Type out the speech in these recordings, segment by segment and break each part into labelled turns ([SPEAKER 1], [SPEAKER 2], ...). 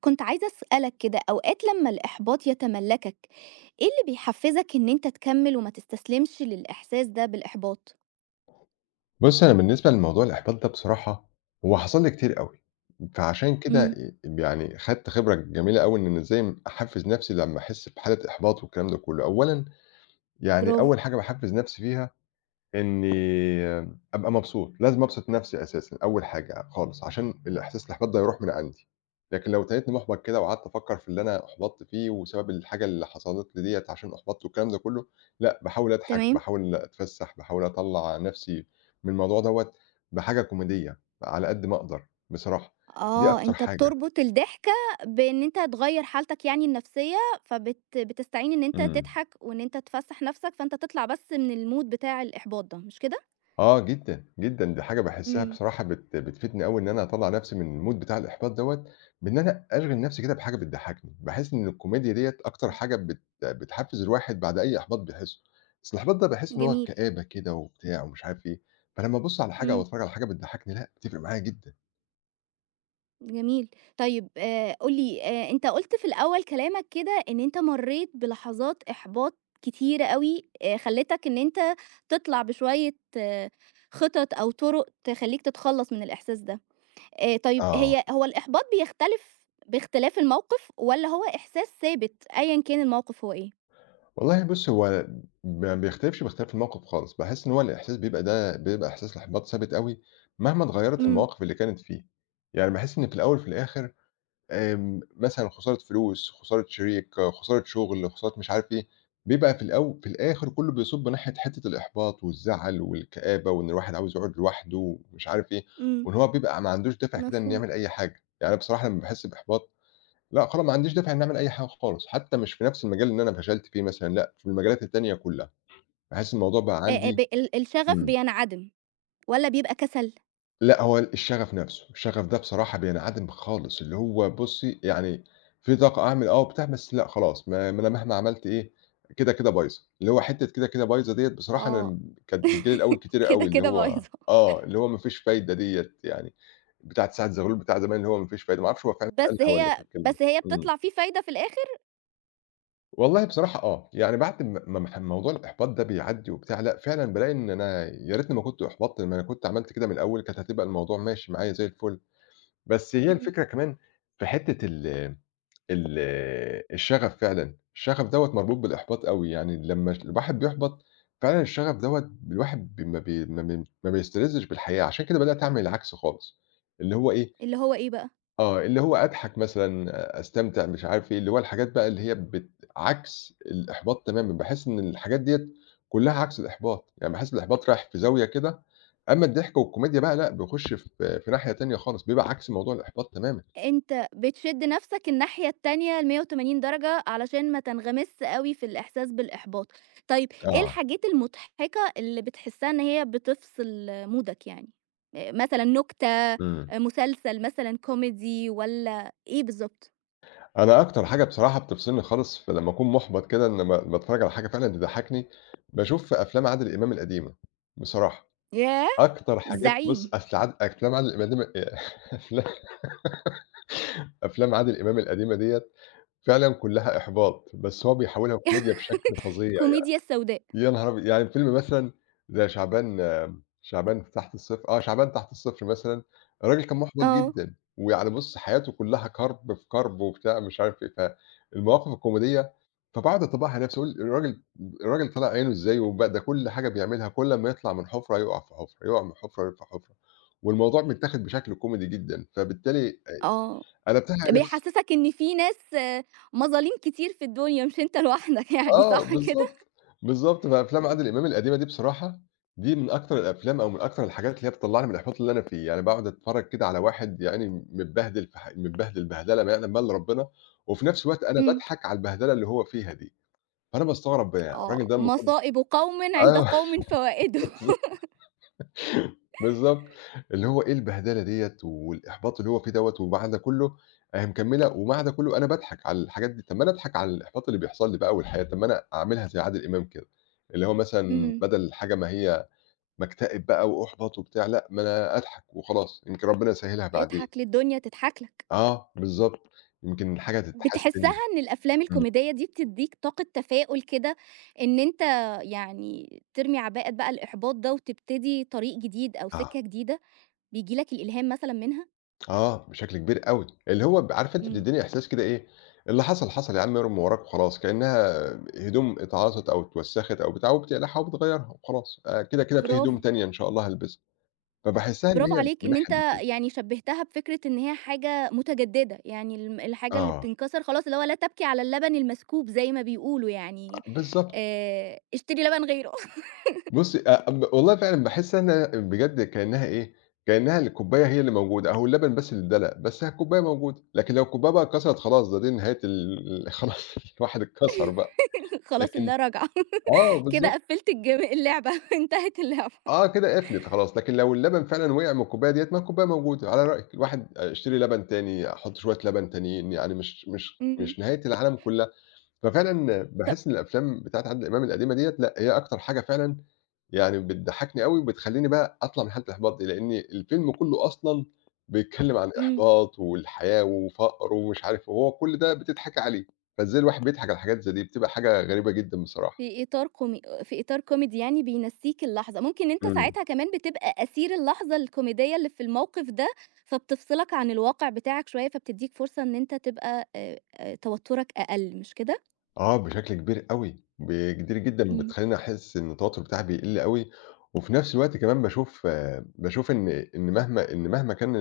[SPEAKER 1] كنت عايزة أسألك كده أوقات لمّا الإحباط يتملكك، إيه اللي بيحفزك إن أنت تكمل وما تستسلمش للإحساس ده بالإحباط؟
[SPEAKER 2] بُصي أنا بالنسبة لموضوع الإحباط ده بصراحة هو حصل لي كتير أوي، فعشان كده
[SPEAKER 1] امم.
[SPEAKER 2] آآ يعني خدت خبرة جميلة أوي إن إزاي أحفز نفسي لمّا أحس بحالة إحباط والكلام ده كلّه، أولًا. يعني
[SPEAKER 1] برافو.
[SPEAKER 2] أول حاجة باحفز نفسي بيها إني أبقى مبسوط، لازم أبسط نفسي أساسًا، أول حاجة خالص، عشان الإحساس الإحباط ده يروح من عندي. لكن لو تنيتني محبط كده وقعدت أفكر في اللي أنا أُحبطت فيه وسبب الحاجة اللي حصلت لي ديّة عشان أُحبطت والكلام ده كلّه، لأ، باحاول أضحك
[SPEAKER 1] تمام.
[SPEAKER 2] باحاول أتفسح، باحاول أطلّع نفسي من الموضوع دوّة بحاجة كوميدية على قد ما أقدر بصراحة دي
[SPEAKER 1] آه،
[SPEAKER 2] أكتر
[SPEAKER 1] أنت
[SPEAKER 2] حاجة.
[SPEAKER 1] بتربط الضحكة بإن أنت تغير حالتك يعني النفسية، فبت بتستعين إن أنت
[SPEAKER 2] امم.
[SPEAKER 1] تضحك وإن أنت تفسح نفسك، فأنت تطلع بس من الMood بتاع الإحباط ده، مش كده؟
[SPEAKER 2] آه جدًا، جدًا، دي حاجة باحسها
[SPEAKER 1] امم.
[SPEAKER 2] بصراحة بت بتفيدني أوي إن أنا أطلع نفسي من الMood بتاع الإحباط دوّة، بإن أنا أشغل نفسي كده بحاجة بتضحكني، باحس إن الكوميديا ديّة أكتر
[SPEAKER 1] امم.
[SPEAKER 2] حاجة بت بتحفز الواحد بعد أي إحباط بيحسه. أصل الإحباط ده باحس إن هو
[SPEAKER 1] جميل.
[SPEAKER 2] كآبة كده وبتاع ومش عارف إيه. فلمّا أبُص على حاجة أو
[SPEAKER 1] امم.
[SPEAKER 2] أتفرج على حاجة بتضحكني لأ، بتفرق معايا جدًا.
[SPEAKER 1] جميل. طيّب آآ قُل لي، آآ أنت قُلت في الأوّل كلامك كده، إن أنت مرّيت بلحظات إحباط كتيرة أوي، آآ خلّيتك إن أنت تِطلع بشويّة خِطط، أو طُرُق تخلّيك تتخلّص من الإحساس ده. آآ طيّب
[SPEAKER 2] آه.
[SPEAKER 1] هي هو الإحباط بيختلف بإختلاف الموقف، والّا هو إحساس ثابت، أيًا كان الموقف هو إيه؟
[SPEAKER 2] والله بُصّي، هو ما بيختلفش، باختلاف الموقف خالص. باحس إن هو الإحساس بيبقى ده إحساس إحباط ثابت أوي، مهما اتغيّرت
[SPEAKER 1] إمم.
[SPEAKER 2] المواقف اللي كانت فيه. يعني باحس إن في الأوّل وفي الآخر آمم، مثلًا لو خسارة فلوس، خسارة شريك، خسارة شغّل، خسارة مش عارف إيه. بيبقى في الأو في الآخر كلّه بيصُبّ ناحية حتة الإحباط، والزعل، والكآبة، وإن الواحد عاوز يقعد لوحده، ومش عارف إيه،
[SPEAKER 1] إمم.
[SPEAKER 2] وإن هو بيبقى ما عندوش دافع كده، إن
[SPEAKER 1] مفهوم.
[SPEAKER 2] يعمل أي حاجة. يعني أنا بصراحة لمّا باحس بإحباط، لأ، خلا ما عنديش دافع إن أعمل أي حاجة خالص، حتى مش في نفس المجال اللي أنا فشلت فيه مثلًا، لأ، في المجالات التانية كلّها. باحس الموضوع بقى
[SPEAKER 1] آآ ب
[SPEAKER 2] عندي
[SPEAKER 1] ال الشغف
[SPEAKER 2] إمم.
[SPEAKER 1] بينعدم، والّا بيبقى كسل؟
[SPEAKER 2] لأ، هو الشغف نفسه، الشغف ده بصراحة بينعدم خالص. اللي هو بُصّي، يعني في طاقة أعمل، آه، وبتاع، بس لأ خلاص، ما ما أنا مهما عملت إيه، كده، كده بايظة. اللي هو حتة كده، كده بايظة ديّة بصراحة،
[SPEAKER 1] آه.
[SPEAKER 2] أنا كانت بتيجي لي الأوّل كتير
[SPEAKER 1] كده،
[SPEAKER 2] أوي. اللي
[SPEAKER 1] كده
[SPEAKER 2] هو
[SPEAKER 1] بايظة.
[SPEAKER 2] آه، اللي هو ما فيش فايدة ديّة يعني بتاعة سعد زغلول بتاع زمان، اللي هو "ما فيش فايدة." ما اعرفش هو فعلًا
[SPEAKER 1] بس
[SPEAKER 2] قالها والّا
[SPEAKER 1] هي
[SPEAKER 2] كانت كلمة.
[SPEAKER 1] بس هي
[SPEAKER 2] إمم.
[SPEAKER 1] بِتطلع في فايدة في الآخر؟
[SPEAKER 2] والله بصراحة آه، يعني بعد ما ما ما موضوع الإحباط ده بيعدّي وبتاع، لأ فعلًا بالاقي إن أنا يا ريتني ما كنت أُحبطْت، ما أنا كنت عملت كده من الأول كانت هتبقى الموضوع ماشي معايا زي الفل، بس هي
[SPEAKER 1] إمم.
[SPEAKER 2] الفكرة كمان في حِتّة ال ال الشغف، فعلًا الشغف دوّة مربوط بالإحباط أوي، يعني لمّا الواحد بيُحبَط فعلًا الشغف دوّة الواحد بم بي ما بي ما بيستلذِّش بالحياة، عشان كده بدأت أعمل العكس خالص اللي هو إيه
[SPEAKER 1] اللي هو إيه بقى؟
[SPEAKER 2] آه، اللي هو أضحَك مثلًا، أستمتع، مش عارف إيه، اللي هو الحاجات بقى اللي هي بت عكْس الإحباط تمامًا، باحس إن الحاجات ديّة كلّها عكس الإحباط، يعني باحس إن الإحباط رايح في زاوية كده، أمّا الضحك والكوميديا بقى لأ بيخُش في في ناحية تانية خالص، بيبقى عكس موضوع الإحباط تمامًا.
[SPEAKER 1] أنت بتشد نَفسك الناحية التانية ال180 درجة علشان ما تنغمسش أوي في الإحساس بالإحباط. طيب إيه
[SPEAKER 2] آه.
[SPEAKER 1] الحاجات المضحِكة اللي بتحسّها إن هي بتفْصِل مودك يعني؟ آآ مثلًا نُكتة، آآ
[SPEAKER 2] إمم.
[SPEAKER 1] مسلسل مثلًا كوميدي والّا إيه بالضبط؟
[SPEAKER 2] أنا أكتر حاجة بصراحة بتفصِلني خالص في لمّا أكون مُحبَط كده، إن ما ما أتفرّج على حاجة فعلًا تضحّكني، باشوف أفلام عادل إمام القديمة، بصراحة،
[SPEAKER 1] ياه!
[SPEAKER 2] أكتر حاجات، بُصّ
[SPEAKER 1] الزعيم.
[SPEAKER 2] أفل عاد أفلام عادل القديم آآ أفلا أفلام عادل إمام القديمة ديّة فعلًا كلّها إحباط بس هو بيحوّلها كوميديا بشكل فظيع، يعني
[SPEAKER 1] كوميديا السوداء.
[SPEAKER 2] يا نهار أبيض، يعني فيلم مثلًا زي شعبان شعبان تحت الصفر آه شعبان تحت الصفر مثلًا الراجل كان محْبط
[SPEAKER 1] آه.
[SPEAKER 2] جدًا ويعني بُصّ حياته كلّها كرْب في كرْب وبتاع مش عارف إيه، فالمواقف الكوميدية فباقعد اطبّقها على نَفْسي، أقول الراجل الراجل طالع عينه إزاي وبَ ده كل حاجة بيعملها، كل أمّا يطلَع من حفرة يُقع في حفرة، يُقع من حفرة، يُقع في حفرة والموضوع متّاخد بشكل كوميدي جدًا فبالتالي آآ
[SPEAKER 1] آه،
[SPEAKER 2] أنا قلبتها على نَفْسي؟
[SPEAKER 1] بيحسّسك إن فيه ناس مظاليم كتير في الدنيا مش أنت لوحدك يعني،
[SPEAKER 2] آه
[SPEAKER 1] صح كده؟
[SPEAKER 2] بالضبط، بالضبط، فأفلام عادل إمام القديمة دي بصراحة دي من أكتر الأفلام أو من أكتر الحاجات اللي هي بتطلّعني من الإِحباط اللي أنا فيه، يعني باقعُد أتفرّج كده على واحد يا عيني متبهدل في ح متبهدل بهْدلة ما يعلَم بيها إلّا ربّنا وفي نَفْس الوقت أنا
[SPEAKER 1] إمم.
[SPEAKER 2] باضحَك على البهْدلة اللي هو فيها دي، فأنا باستغرب بقى الراجل
[SPEAKER 1] آه
[SPEAKER 2] ده المفروض
[SPEAKER 1] "مصائب قوْمٍ عند
[SPEAKER 2] آه
[SPEAKER 1] قوْمٍ فوائِدُ."
[SPEAKER 2] بالض بالضبط اللي هو إيه، البهدلة ديّة والإحباط اللي هو فيه دوّة وبعد ده كلّه أهي مكمّله وبعد ده كُلّه أنا باضحَك على الحاجات دي، طّب ما أنا اضحَك على الإحباط اللي بيحصَل لي بقى والحياة طَب ما أنا أعملها زي عادل إمام كده، اللي هو مثلًا
[SPEAKER 1] إمم.
[SPEAKER 2] بدَل الحاجة ما هي بَاكتئب بقى وأُحبط وبتاع، لأ ما أنا أضحَك وخلاص يمكن ربّنا يسهّلها بعدين.
[SPEAKER 1] اضحَك للدنيا تضحَك لك.
[SPEAKER 2] آه بالضبط، يمكن الحاجة
[SPEAKER 1] بتحسّها
[SPEAKER 2] تتحسّن.
[SPEAKER 1] إن الأفلام
[SPEAKER 2] إمم.
[SPEAKER 1] الكوميدية دي بتدّيك طاقة تفاؤل كده إن أنت يعني ترمي عباءة بقى الإحباط ده وتبتدي طريق جديد أو
[SPEAKER 2] آه.
[SPEAKER 1] سكّة جديدة، بييجي لك الإلهام مثلًا منها؟
[SPEAKER 2] آه، بشكل كبير أوي، اللي هو ب عارفة أنتِ
[SPEAKER 1] إمم.
[SPEAKER 2] بتدّيني إحساس كده، إيه، اللي حصل حصل يا عم، ارمي وراك وخلاص، كأنها هدوم اتعاصت، أو اتوسخت، أو بتاع، وبتقلّعها وبتغيّرها وخلاص، آآ كده كده في هدوم
[SPEAKER 1] برافو.
[SPEAKER 2] تانية إن شاء الله هالبسها، فباحسها إن
[SPEAKER 1] برافو
[SPEAKER 2] هي من
[SPEAKER 1] عليك، إن أنت
[SPEAKER 2] الناحية دي كدا.
[SPEAKER 1] يعني شبهتها بفكرة إن هي حاجة متجددة، يعني ال الحاجة اللي
[SPEAKER 2] آه.
[SPEAKER 1] بتنكسر خلاص، اللي هو لا تبكي على اللبن المسكوب، زي ما بيقولوا يعني،
[SPEAKER 2] بالضبط.
[SPEAKER 1] آآ اشتري لبن غيره.
[SPEAKER 2] بُصّي، آآ ب والله، فعلًا باحس إنها بجد كإنها إيه، كإنها الكوباية هي اللي موجودة، أو اللبن بس اللي إدّلق، بس أهي الكوباية موجودة، لكن لو الكوباية بقى كسرت، خلاص، ده دي نهاية ال ال خلاص، الواحد اتكسر بقى،
[SPEAKER 1] خلاص
[SPEAKER 2] لكن
[SPEAKER 1] اللا راجعة،
[SPEAKER 2] آه،
[SPEAKER 1] كده
[SPEAKER 2] بالضبط.
[SPEAKER 1] قفِّلت الج اللعبة، انتهت اللعبة.
[SPEAKER 2] آه، كده قَفلت خلاص، لكن لو اللبن فعلًا وقع من الكوباية ديّة، ما هي الكوباية موجودة، على رأيِِك، الواحد هيشتري لبن تاني، أحط شويّة لبن تانيين، يعني مش مش
[SPEAKER 1] إمم.
[SPEAKER 2] مش نهاية العالم كلّها، ففعلًا
[SPEAKER 1] طَب
[SPEAKER 2] باحس إن الأفلام بتاعة عادل إمام القديمة ديّة، لأ، هي أكتر حاجة فعلًا يعني بتضحّكني أوي، وبتخلّيني بقى أطلّع من حالة الإحباط دي، لأن الفيلم كلّه أصلًا بيتكلم عن
[SPEAKER 1] إمم.
[SPEAKER 2] إحباط، والحياه، وفقر، ومش عارف، وهو كل ده بتضحكي عليه، فإزاي الواحد بيضحك على حاجات زي دي، بتبقى حاجة غريبة جدًا بصراحة.
[SPEAKER 1] في إطار كومي في إطار كوميدي، يعني بينسِّيك اللحظة، ممكن إن أنت
[SPEAKER 2] إمم.
[SPEAKER 1] ساعتها كمان بتبقى أسير اللحظة الكوميدية اللي في الموقف ده، فبتفصلك عن الواقع بتاعك شوية، فبتدّيك فرصة إن أنت تبقى، آآ، توترك أقل، مش كده؟
[SPEAKER 2] آه، بشكل كبير أوي، ب كتير جدًا
[SPEAKER 1] إمم.
[SPEAKER 2] بتخلّيني أحسّ إن التوتر بتاعها بيقِل أوي، وفي نَفْس الوقت كمان باشوف باشوف إن إن مهما إن مهما كان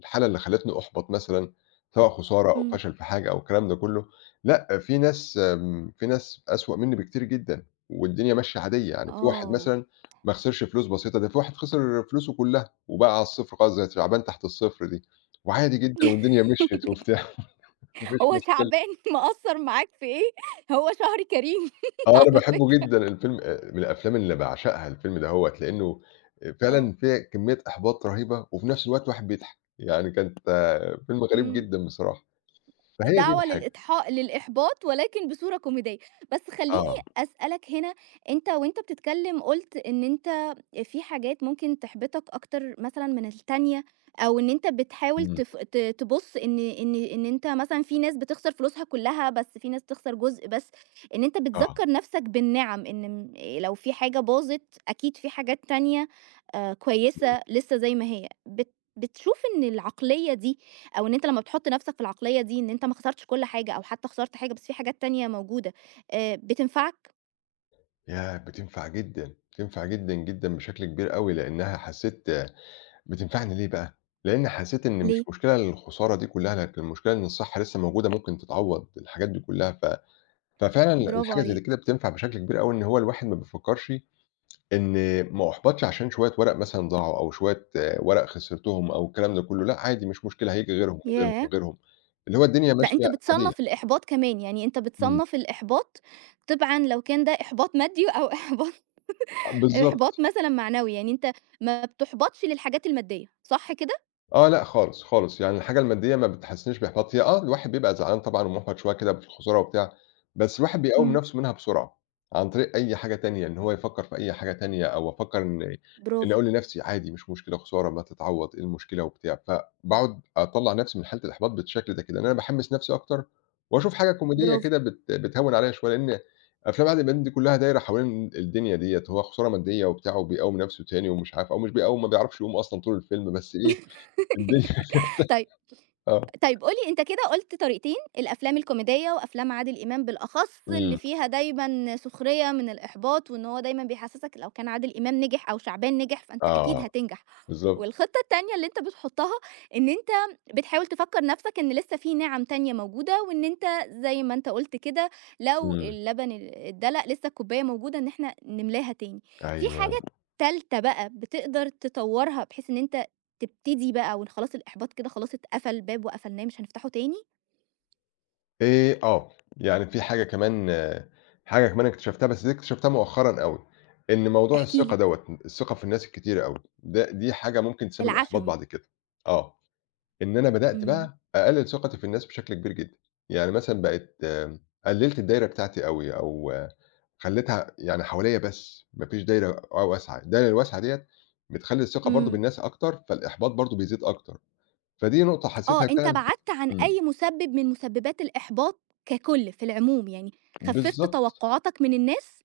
[SPEAKER 2] الحالة اللي خلّتني أُحبط، مثلًا سواء خسارة، أو
[SPEAKER 1] إمم.
[SPEAKER 2] فشل في حاجة، أو الكلام ده كلّه، لأ، في ناس، آمم، في ناس أسوأ منّي بكتير جدًا، والدنيا ماشية عادية، يعني في واحد
[SPEAKER 1] آه.
[SPEAKER 2] مثلًا ما خسرش فلوس بسيطة، ده في واحد خسر فلوسه كلّها، وبقى على الصِفر خالص، زَيّ شعبان تحت الصِفر دي، وعادي جدًا، والدنيا مشيت، وبتاع، ما فيش
[SPEAKER 1] هو
[SPEAKER 2] مشكلة.
[SPEAKER 1] شعبان مأثّر معاك في إيه؟ هو شهر كريم
[SPEAKER 2] آه، أنا
[SPEAKER 1] على
[SPEAKER 2] باحبه
[SPEAKER 1] فكرة.
[SPEAKER 2] جدًا الفيلم آآ من الأفلام اللي باعشقها، الفيلم دهوّة، لإنه آآ
[SPEAKER 1] آه.
[SPEAKER 2] فعلًا فيه كمية إحباط رهيبة، وفي نَفْس الوقت الواحد بيضحك، يعني كانت فيلم غريب
[SPEAKER 1] إمم،
[SPEAKER 2] جدًا بصراحة، فهي دي
[SPEAKER 1] الدعوة
[SPEAKER 2] الحاجة.
[SPEAKER 1] للإضحا للإحباط، ولكن بصورة كوميدية، بَس خلّيني
[SPEAKER 2] آه.
[SPEAKER 1] أسألك هنا، أنت وأنت بتتكلّم، قُلت إن أنت في حاجات ممكن تحبطك أكتر مثلًا من التانية، أو إن أنت بتحاول
[SPEAKER 2] إمم.
[SPEAKER 1] تف ت تبُص إن إن إن أنت مثلًا في ناس بتخسر فلوسها كلّها، بَس في ناس بتخسر جُزء بَس، إن أنت
[SPEAKER 2] آه.
[SPEAKER 1] بتذكّر نَفْسك بالنِعم، إن م لو في حاجة باظت، أكيد في حاجات تانية، آآ،
[SPEAKER 2] إمم.
[SPEAKER 1] كويسة لسه زَيّ ما هي، بت بتشوف إن العقلية دي، أو إن أنت لمّا بتحُط نَفْسك في العقلية دي، إن أنت ما خسرتش كل حاجة، أو حتى خسرت حاجة بَس في حاجات تانية موجودة، آآ، بتنفعك؟
[SPEAKER 2] ياه! بتنفع جدًا، بتنفع جدًا، جدًا، بشكل كبير أوي، لإنها حسّيت بتنفعني ليه بقى؟ لإن حسّيت إن مش
[SPEAKER 1] ليه؟
[SPEAKER 2] مشكلة الخسارة دي كلّها لكن المشكلة إن الصحة لسّه موجودة ممكن تتعوّض الحاجات دي كلّها، ف ففعلًا
[SPEAKER 1] برافو
[SPEAKER 2] الحاجة اللي زيّ
[SPEAKER 1] عليك.
[SPEAKER 2] كده بتنفع بشكل كبير أوي إن هو الواحد ما بيفكّرش إن ما أحبطش عشان شوية ورق مثلًا ضاعوا، أو شوية ورق خسرتهم أو الكلام ده كلّه، لأ عادي مش مشكلة هييجي غيرهم، وغيرهم،
[SPEAKER 1] ياه!
[SPEAKER 2] وغيرهم، اللي هو الدنيا
[SPEAKER 1] لأ
[SPEAKER 2] ماشية
[SPEAKER 1] أنت
[SPEAKER 2] عادية.
[SPEAKER 1] بتصنّف الإحباط كمان، يعني أنت
[SPEAKER 2] إمم.
[SPEAKER 1] بتصنّف الإحباط تبعًا لو كان ده إحباط مادي أو إحباط
[SPEAKER 2] آه
[SPEAKER 1] إحباط
[SPEAKER 2] بالضبط.
[SPEAKER 1] مثلًا معنوي، يعني أنت ما بتحبطش للحاجات المادية صح كده؟
[SPEAKER 2] آه لأ خالص، خالص، يعني الحاجة المادية ما بتحسّسنيش بإحباط هي آه الواحد بيبقى زعلان طبعًا ومُحبط شويه كدا بالخسارة وبتاع، بس الواحد بيقوّم
[SPEAKER 1] إمم.
[SPEAKER 2] نفْسه منها بسرعة، عن طريق أي حاجة تانية، إن هو يفكّر في أي حاجة تانية أو أفكر إن إن
[SPEAKER 1] برافو.
[SPEAKER 2] أقول لنفْسي عادي مش مشكلة خسارة ما هتتعوّض إيه المشكلة وبتاع، فباقعد أطلّع نفْسي من حالة الإحباط بالشكل ده كده، إن أنا باحمّس نفْسي أكتر واشوف حاجة كوميدية
[SPEAKER 1] برافو.
[SPEAKER 2] كده بت بتهوّن عليَّ شوية لإن أفلام عادل إمام دي كلّها دايّره حوالين الدنيا ديّة، هو خسارة مادية وبتاع وبيقوّم نفْسه تاني ومش عارف، أو مش بيقوّم ما بيعرفش يقوم أصلًا طول الفيلم بس إيه، الدنيا كده
[SPEAKER 1] طيب
[SPEAKER 2] آه.
[SPEAKER 1] طيب قُل لي أنت كده قُلت طريقتين الأفلام الكوميدية وأفلام عادل إمام بالأخص اللي
[SPEAKER 2] إمم.
[SPEAKER 1] فيها دايمًا سخرية من الإحباط، وإن هو دايمًا بيحسّسك لو كان عادل إمام نجح أو شعبان نجح فأنت أكيد
[SPEAKER 2] آه
[SPEAKER 1] هتنجح،
[SPEAKER 2] بالضبط.
[SPEAKER 1] والخطة التانية اللي أنت بتحطها إن أنت بتحاول تفكّر نفْسك إن لسّه في نِعَم تانية موجودة وإن أنت زي ما أنت قُلت كده لو
[SPEAKER 2] إمم.
[SPEAKER 1] اللبن أ أتدلق لسّه الكوباية موجودة إن إحنا نملاها تاني، في
[SPEAKER 2] أيوه.
[SPEAKER 1] حاجة تالته بقى بتقدر تطوّرها بحيث إن أنت تبتدي بقى وخلاص الإحباط كده خلاص اتقفل باب وقفلناه مش هنفتحه تاني؟
[SPEAKER 2] آآ، آه، يعني في حاجة كمان، حاجة كمان أكتشفتها، بس دي أكتشفتها مؤخرًا أوي، إن موضوع
[SPEAKER 1] احكِ
[SPEAKER 2] الثقة
[SPEAKER 1] لي.
[SPEAKER 2] دوّة، الثقة في الناس الكتيرة أوي، ده دي حاجة ممكن تسبب إحباط
[SPEAKER 1] العَشم.
[SPEAKER 2] بعد كده. آه، إن أنا بدأت
[SPEAKER 1] امم.
[SPEAKER 2] بقى أقلل ثقتي في الناس بشكل كبير جدًا، يعني مثلًا بقيت قلّلت الدايرة بتاعتي أوي، أو خلّيتها يعني حواليا بس، ما فيش دايرة. آه، واسعة، الدايرة الواسعة ديّة، بتخلّي الثقة برضه
[SPEAKER 1] إمم.
[SPEAKER 2] بالناس أكتر، فالإحباط برضه بيزيد أكتر، فدي نقطة
[SPEAKER 1] آه،
[SPEAKER 2] حسيتها
[SPEAKER 1] أنتَ
[SPEAKER 2] فعلًا.
[SPEAKER 1] بعدت عن أي
[SPEAKER 2] إمم.
[SPEAKER 1] مُسبب من مُسببات الإحباط ككل في العموم، يعني خففت
[SPEAKER 2] بالضبط.
[SPEAKER 1] توقعاتك من الناس،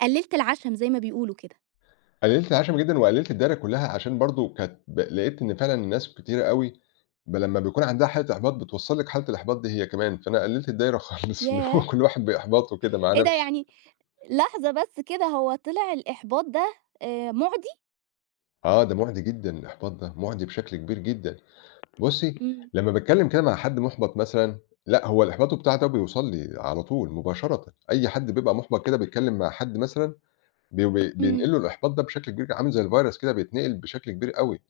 [SPEAKER 1] قلّلت العَشم زي ما بيقولوا كده.
[SPEAKER 2] قلّلت العَشم جدًا، وقلّلت الدايرة كلّها، عشان برضه كانت ب لقيت إن فعلًا الناس كتيرة أوي، بل لمّا بيكون عنده حالة إحباط، بتوصّل لِك حالة الإحباط دي هي كمان، فأنا قلّلت الدايرة خالص، اللي هو
[SPEAKER 1] ياه!
[SPEAKER 2] كل واحد بإحباطه كده مع
[SPEAKER 1] إيه ده
[SPEAKER 2] نفسه.
[SPEAKER 1] يعني، لحظة بس كده هو طلع الإحباط ده آآ مُعدي؟
[SPEAKER 2] آه، ده مُعدي جدًا، الإحباط ده مُعدي بشكل كبير جدًا. بُصّي،
[SPEAKER 1] إمم.
[SPEAKER 2] لمّا باتكلّم كده مع حد مُحبط مثلًا، لأ، هو الإحباط بتاعه ده بيوصّل لي على طول مباشرًة، أي حد بيبقى مُحبط كده بيتكلّم مع حد مثلًا، بي ب
[SPEAKER 1] إمم.
[SPEAKER 2] بينقل له الإحباط ده بشكل كبير، عامل زي الvirus كده، بيتنقل بشكل كبير أوي،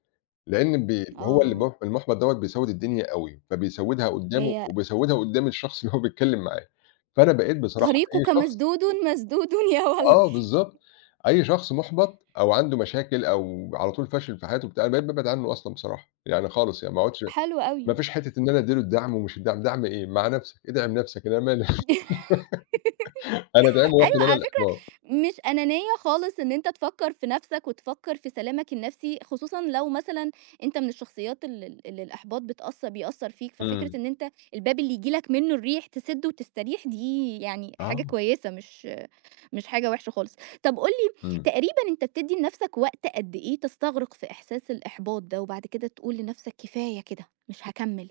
[SPEAKER 2] لأن بي هو اللي
[SPEAKER 1] آه.
[SPEAKER 2] المُح المُحبَط دوّة بيسود الدنيا أوي، فبيسودها قدامه،
[SPEAKER 1] هي
[SPEAKER 2] وبيسودها قدام الشخص اللي هو بيتكلم معاه. فأنا بقيت بصراحة أي
[SPEAKER 1] طريقك
[SPEAKER 2] شخص
[SPEAKER 1] مسدود مسدود يا
[SPEAKER 2] آه،
[SPEAKER 1] ولدي.
[SPEAKER 2] بالضبط. أي شخص مُحبط، أو عنده مشاكل، أو على طول فاشل في حياته وبتاع، أنا بقيت بابعد عنّه أصلًا بصراحة، يعني خالص، يعني ما اقعدش،
[SPEAKER 1] حلو
[SPEAKER 2] ما
[SPEAKER 1] أوي.
[SPEAKER 2] فيش حتة إن أنا أدّي له الدعم، ومش الدعم، دعم إيه؟ مع نفسك، ادعم نفسك، أنا ما لي أنا أدعمه، واخد
[SPEAKER 1] أيوه،
[SPEAKER 2] أنا
[SPEAKER 1] على فكرة،
[SPEAKER 2] الإحباط.
[SPEAKER 1] مش أنانية خالص إن أنت تفكر في نفسك، وتفكر في سلامك النفسي، خصوصًا لو مثلًا أنت من الشخصيات ال ال اللي الإحباط بتأث بيأثر فيك، ففكرة
[SPEAKER 2] إمم.
[SPEAKER 1] إن أنت الباب اللي ييجي لك منّه الريح، تسده وتستريح، دي يعني حاجة
[SPEAKER 2] آه.
[SPEAKER 1] كويّسة، مش مش حاجة وِحشة خالص. طَب قُل لي،
[SPEAKER 2] إمم.
[SPEAKER 1] تقريبًا أنت بتدّي لنفسك وقت قد إيه تستغرق في إحساس الإحباط ده، وبعد كده تقول لنفسك: كفاية كده، مش هاكمل؟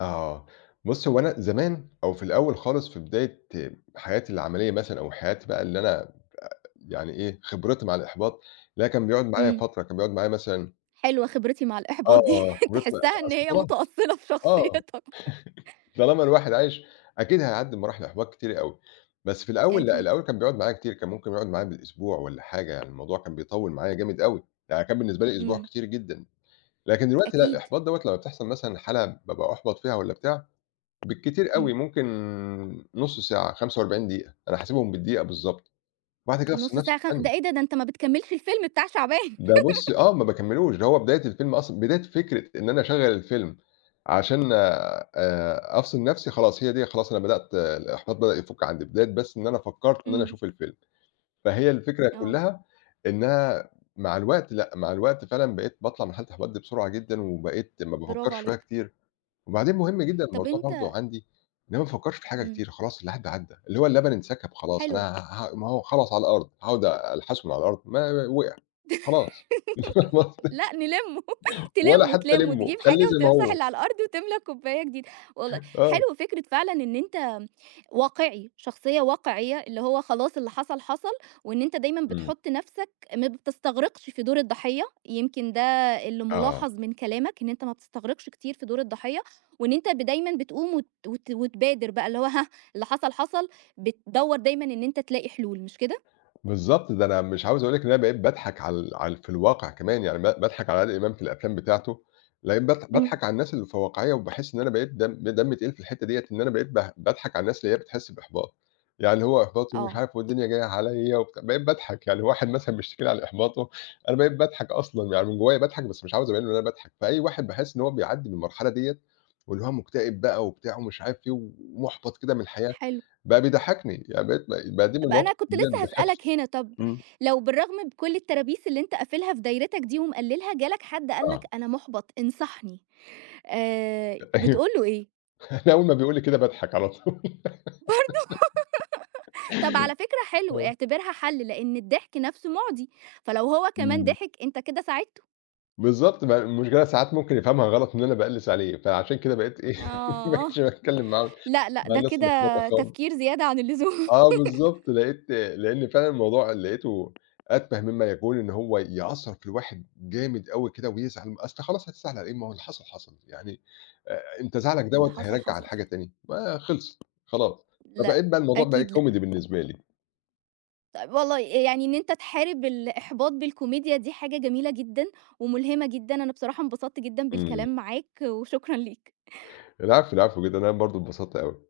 [SPEAKER 2] آه بُصّي، هو أنا زمان أو في الأول خالص في بداية حياتي العملية مثلًا أو حياتي بقى اللي أنا آآ يعني إيه، خبرتي مع الإحباط، لا كان بيقعُد معايا
[SPEAKER 1] إمم.
[SPEAKER 2] فترة، كان بيقعُد معايا مثلًا
[SPEAKER 1] حلوة، خبرتي مع
[SPEAKER 2] آه،
[SPEAKER 1] الإحباط دي،
[SPEAKER 2] آه، خبر
[SPEAKER 1] تحسّها إن
[SPEAKER 2] أصل
[SPEAKER 1] هي
[SPEAKER 2] خلاص
[SPEAKER 1] متأصّلة في
[SPEAKER 2] آه،
[SPEAKER 1] شخصيتك.
[SPEAKER 2] طالما الواحد عايش أكيد هيعدّي بمراحل إحباط كتيرة أوي بس في الأول، لأ
[SPEAKER 1] أكيد.
[SPEAKER 2] الأول كان بيقعُد معايا كتير، كان ممكن يقعُد معايا بالأسبوع والّا حاجة، الموضوع كان بيطوّل معايا جامد أوي، يعني كان بالنسبة لي أسبوع
[SPEAKER 1] إمم.
[SPEAKER 2] كتير جدًا، لكن دلوقتي لأ،
[SPEAKER 1] أكيد.
[SPEAKER 2] الإحباط دوّة لمّا بتحصَل مثلًا حالة بابقى أُحبَط فيها والّا بتاع بالكتير أوي
[SPEAKER 1] إمم.
[SPEAKER 2] ممكن نُص ساعة، 45 دقيقة، أنا حاسبهم بالدقيقة بالضبط، وبعد كده أفصِل
[SPEAKER 1] نُصّ
[SPEAKER 2] نفسي
[SPEAKER 1] ساعة،
[SPEAKER 2] في
[SPEAKER 1] خ
[SPEAKER 2] ثانية.
[SPEAKER 1] ده إيه ده؟ ده أنت ما بتكمّلش الفيلم بتاع شعبان
[SPEAKER 2] ده بُصّي، آه ما باكمّلوش، ده هو بداية الفيلم أصلًا، بداية فكرة إن أنا أشغّل الفيلم عشان آآ، أفصِل نَفْسي خلاص، هي دي خلاص، أنا بدأت الإحباط بدأ يفُك عندي بداية بس إن أنا فكرّت إن أنا
[SPEAKER 1] إمم.
[SPEAKER 2] أشوف الفيلم فهي الفكرة
[SPEAKER 1] آه.
[SPEAKER 2] كلّها إنها مع الوقت، لأ مع الوقت فعلًا بقيت باطلَع من حالة الإحباط بسرعة جدًا وبقيت ما
[SPEAKER 1] برافو
[SPEAKER 2] بافكّرش فيها
[SPEAKER 1] عليك.
[SPEAKER 2] كتير وبعدين مهم جدًا
[SPEAKER 1] طَب
[SPEAKER 2] الموضوع
[SPEAKER 1] أنت
[SPEAKER 2] برضه عندي، إنما ما أفكّرش في الحاجة
[SPEAKER 1] إمم.
[SPEAKER 2] كتير خلاص، اللي عدى، عدى، اللي هو اللبن انسكب خلاص،
[SPEAKER 1] حلوة.
[SPEAKER 2] أنا ه ه ما هو خلاص على الأرض هاقعد أ ألحسه من على الأرض؟ ما وقع خلاص
[SPEAKER 1] لأ نلّمه،
[SPEAKER 2] ولا
[SPEAKER 1] تلّمه،
[SPEAKER 2] حتى
[SPEAKER 1] تلّمه
[SPEAKER 2] ألِمُّه،
[SPEAKER 1] تجيب حاجة
[SPEAKER 2] خلّيه زي ما
[SPEAKER 1] وتمسَح
[SPEAKER 2] هو.
[SPEAKER 1] اللي على الأرض وتملى كوباية جديدة والله
[SPEAKER 2] آه.
[SPEAKER 1] حلو فكرة فعلًا إن أنت واقعي، شخصية واقعيّة، اللي هو خلاص اللي حصَل، حصَل وإن أنت دايمًا
[SPEAKER 2] إمم.
[SPEAKER 1] بتحُط نَفْسك، ما بتستغرِقش في دور الضحيّة، يمكن ده اللي
[SPEAKER 2] آه.
[SPEAKER 1] مُلاحَظ من كلامك، إن أنت ما بتستغرِقش كتير في دور الضحيّة وإن أنت ب دايمًا بتقوم وت وت وتبادر بقى، اللي هو هاه، اللي حصَل، حصَل، بتدوّر دايمًا إن أنت تلاقي حلول مش كده؟
[SPEAKER 2] بالضبط، ده أنا مش عاوز أقول لِك إن أنا باضحَك على ال على ال في الواقع كمان يعني ب باضحك على عادل إمام في الأفلام بتاعته لإم باض
[SPEAKER 1] إمم.
[SPEAKER 2] باضحَك على الناس اللي في واقعيّة وباحس إن أنا بقيت دم دمّي تقيل في الحِتّة ديّة إن أنا بقيت ب باضحَك على الناس اللي هي بتحس بإحباط، يعني هو إحباط ومش
[SPEAKER 1] آه.
[SPEAKER 2] عارف والدنيا جايّة عليَّ و بقيت باضحَك يعني واحد مثلًا بيشتكي لي على إحباطه أنا بقيت باضحك أصلًا يعني من جوايا باضحك بس مش عاوز أبيّن له إن أنا باضحك فأي واحد باحس إن هو بيعدي بالمرحلة ديّة واللي هو مكتئب بقى وبتاع ومش عارف فيه ومُحبَط كده من الحياة
[SPEAKER 1] حلو.
[SPEAKER 2] بقى بيضحكني يعني بقيت ب بقى دي من
[SPEAKER 1] بقى
[SPEAKER 2] المواقف
[SPEAKER 1] أنا
[SPEAKER 2] [unintelligible]
[SPEAKER 1] كنت لسه
[SPEAKER 2] بتضحكني.
[SPEAKER 1] هاسألك هنا، طَب
[SPEAKER 2] امم.
[SPEAKER 1] لو بالرغم من كل الترابيس اللي أنت قافلها في دايرتك دي ومقلّلها، جالك حد قال لك:
[SPEAKER 2] آه.
[SPEAKER 1] "أنا، مُحبَط، انصحني." آآ،
[SPEAKER 2] أيوه،
[SPEAKER 1] بتقول له إيه؟
[SPEAKER 2] أنا أول ما بيقول لي كده باضحَك على طول
[SPEAKER 1] برضه؟ طَب على فكرة حلو،
[SPEAKER 2] آه.
[SPEAKER 1] اعتبرها حل لأن الضحك نفسه مُعدي فلو هو كمان
[SPEAKER 2] امم.
[SPEAKER 1] ضِحك أنت كده ساعِدته.
[SPEAKER 2] بالضبط، بقى المشكلة ساعات ممكن يفهَمها غلط إن أنا بألِّس عليه، فعشان كده بقيت إيه، ما
[SPEAKER 1] آه،
[SPEAKER 2] بقيتش باتكلّم معاهم
[SPEAKER 1] لأ، لأ،
[SPEAKER 2] مع
[SPEAKER 1] ده
[SPEAKER 2] الناس
[SPEAKER 1] كده
[SPEAKER 2] المُحبَطة خالص.
[SPEAKER 1] تفكير زيادة عن اللزوم
[SPEAKER 2] آه، بالضبط، لقيت، لأن فعلًا الموضوع، لقيته أتفه مما يكون إن هو يأثّر في الواحد جامد أوي كده ويزعَل، أصل خالص، هتزعل على أيه؟ ما هو اللي حصَل، حصَل، يعني آآ أنت زعِلك
[SPEAKER 1] اللي
[SPEAKER 2] دوّة
[SPEAKER 1] حصَل،
[SPEAKER 2] هيرجَّع
[SPEAKER 1] حصَل
[SPEAKER 2] الحاجة
[SPEAKER 1] فعلًا.
[SPEAKER 2] تاني ما خلصت خلاص،
[SPEAKER 1] لأ،
[SPEAKER 2] فبقيت بقى الموضوع بقى
[SPEAKER 1] أكيد لأ.
[SPEAKER 2] كوميدي بالنسبة لي.
[SPEAKER 1] طيّب والله، آآ يعني إن أنت تحارِب الإحباط بالكوميديا دي حاجة جميلة جدًا وملهِمة جدًا، أنا بصراحة انبسطت جدًا
[SPEAKER 2] إمم.
[SPEAKER 1] بالكلام معاك وشكرًا ليك.
[SPEAKER 2] العفو، العفو جدًا، أنا برضه اتبسطت أوي.